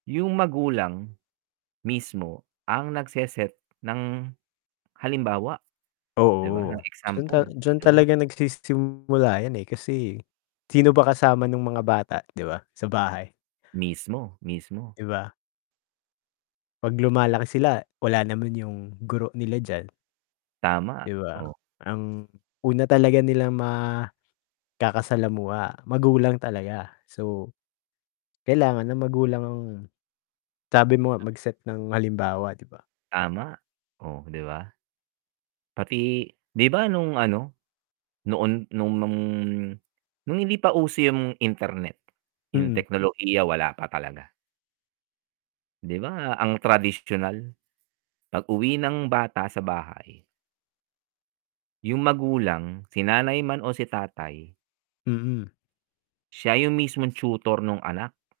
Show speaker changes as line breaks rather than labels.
Yung magulang mismo ang nagse-set ng halimbawa. Di ba, ng
Oo, dun
example,
dyan
do'n na
talaga nagsisimula yan, eh, kasi sino ba kasama nung mga
Tab
bata di ba, sa bahay?
Mismo, mismo.
Di ba? 'Pag lumalaki sila wala naman yung guro nila diyan,
Tama,
di ba?
oh.
Ang una talaga nilang makakasalamuha magulang talaga so, kailangan ng magulang ang sabi mo nga
Sabi
mag-set ng halimbawa, di ba?
Tama, oh, di ba? Pati, di ba nung ano, noon nung nung nung hindi pa uso yung internet, yung
Mm.
teknolohiya wala pa talaga. Di ba ang tradisyonal, 'pag-uwi ng bata sa bahay yung magulang, si nanay man o si tatay
Mm.
siya yung mismong tutor nung anak.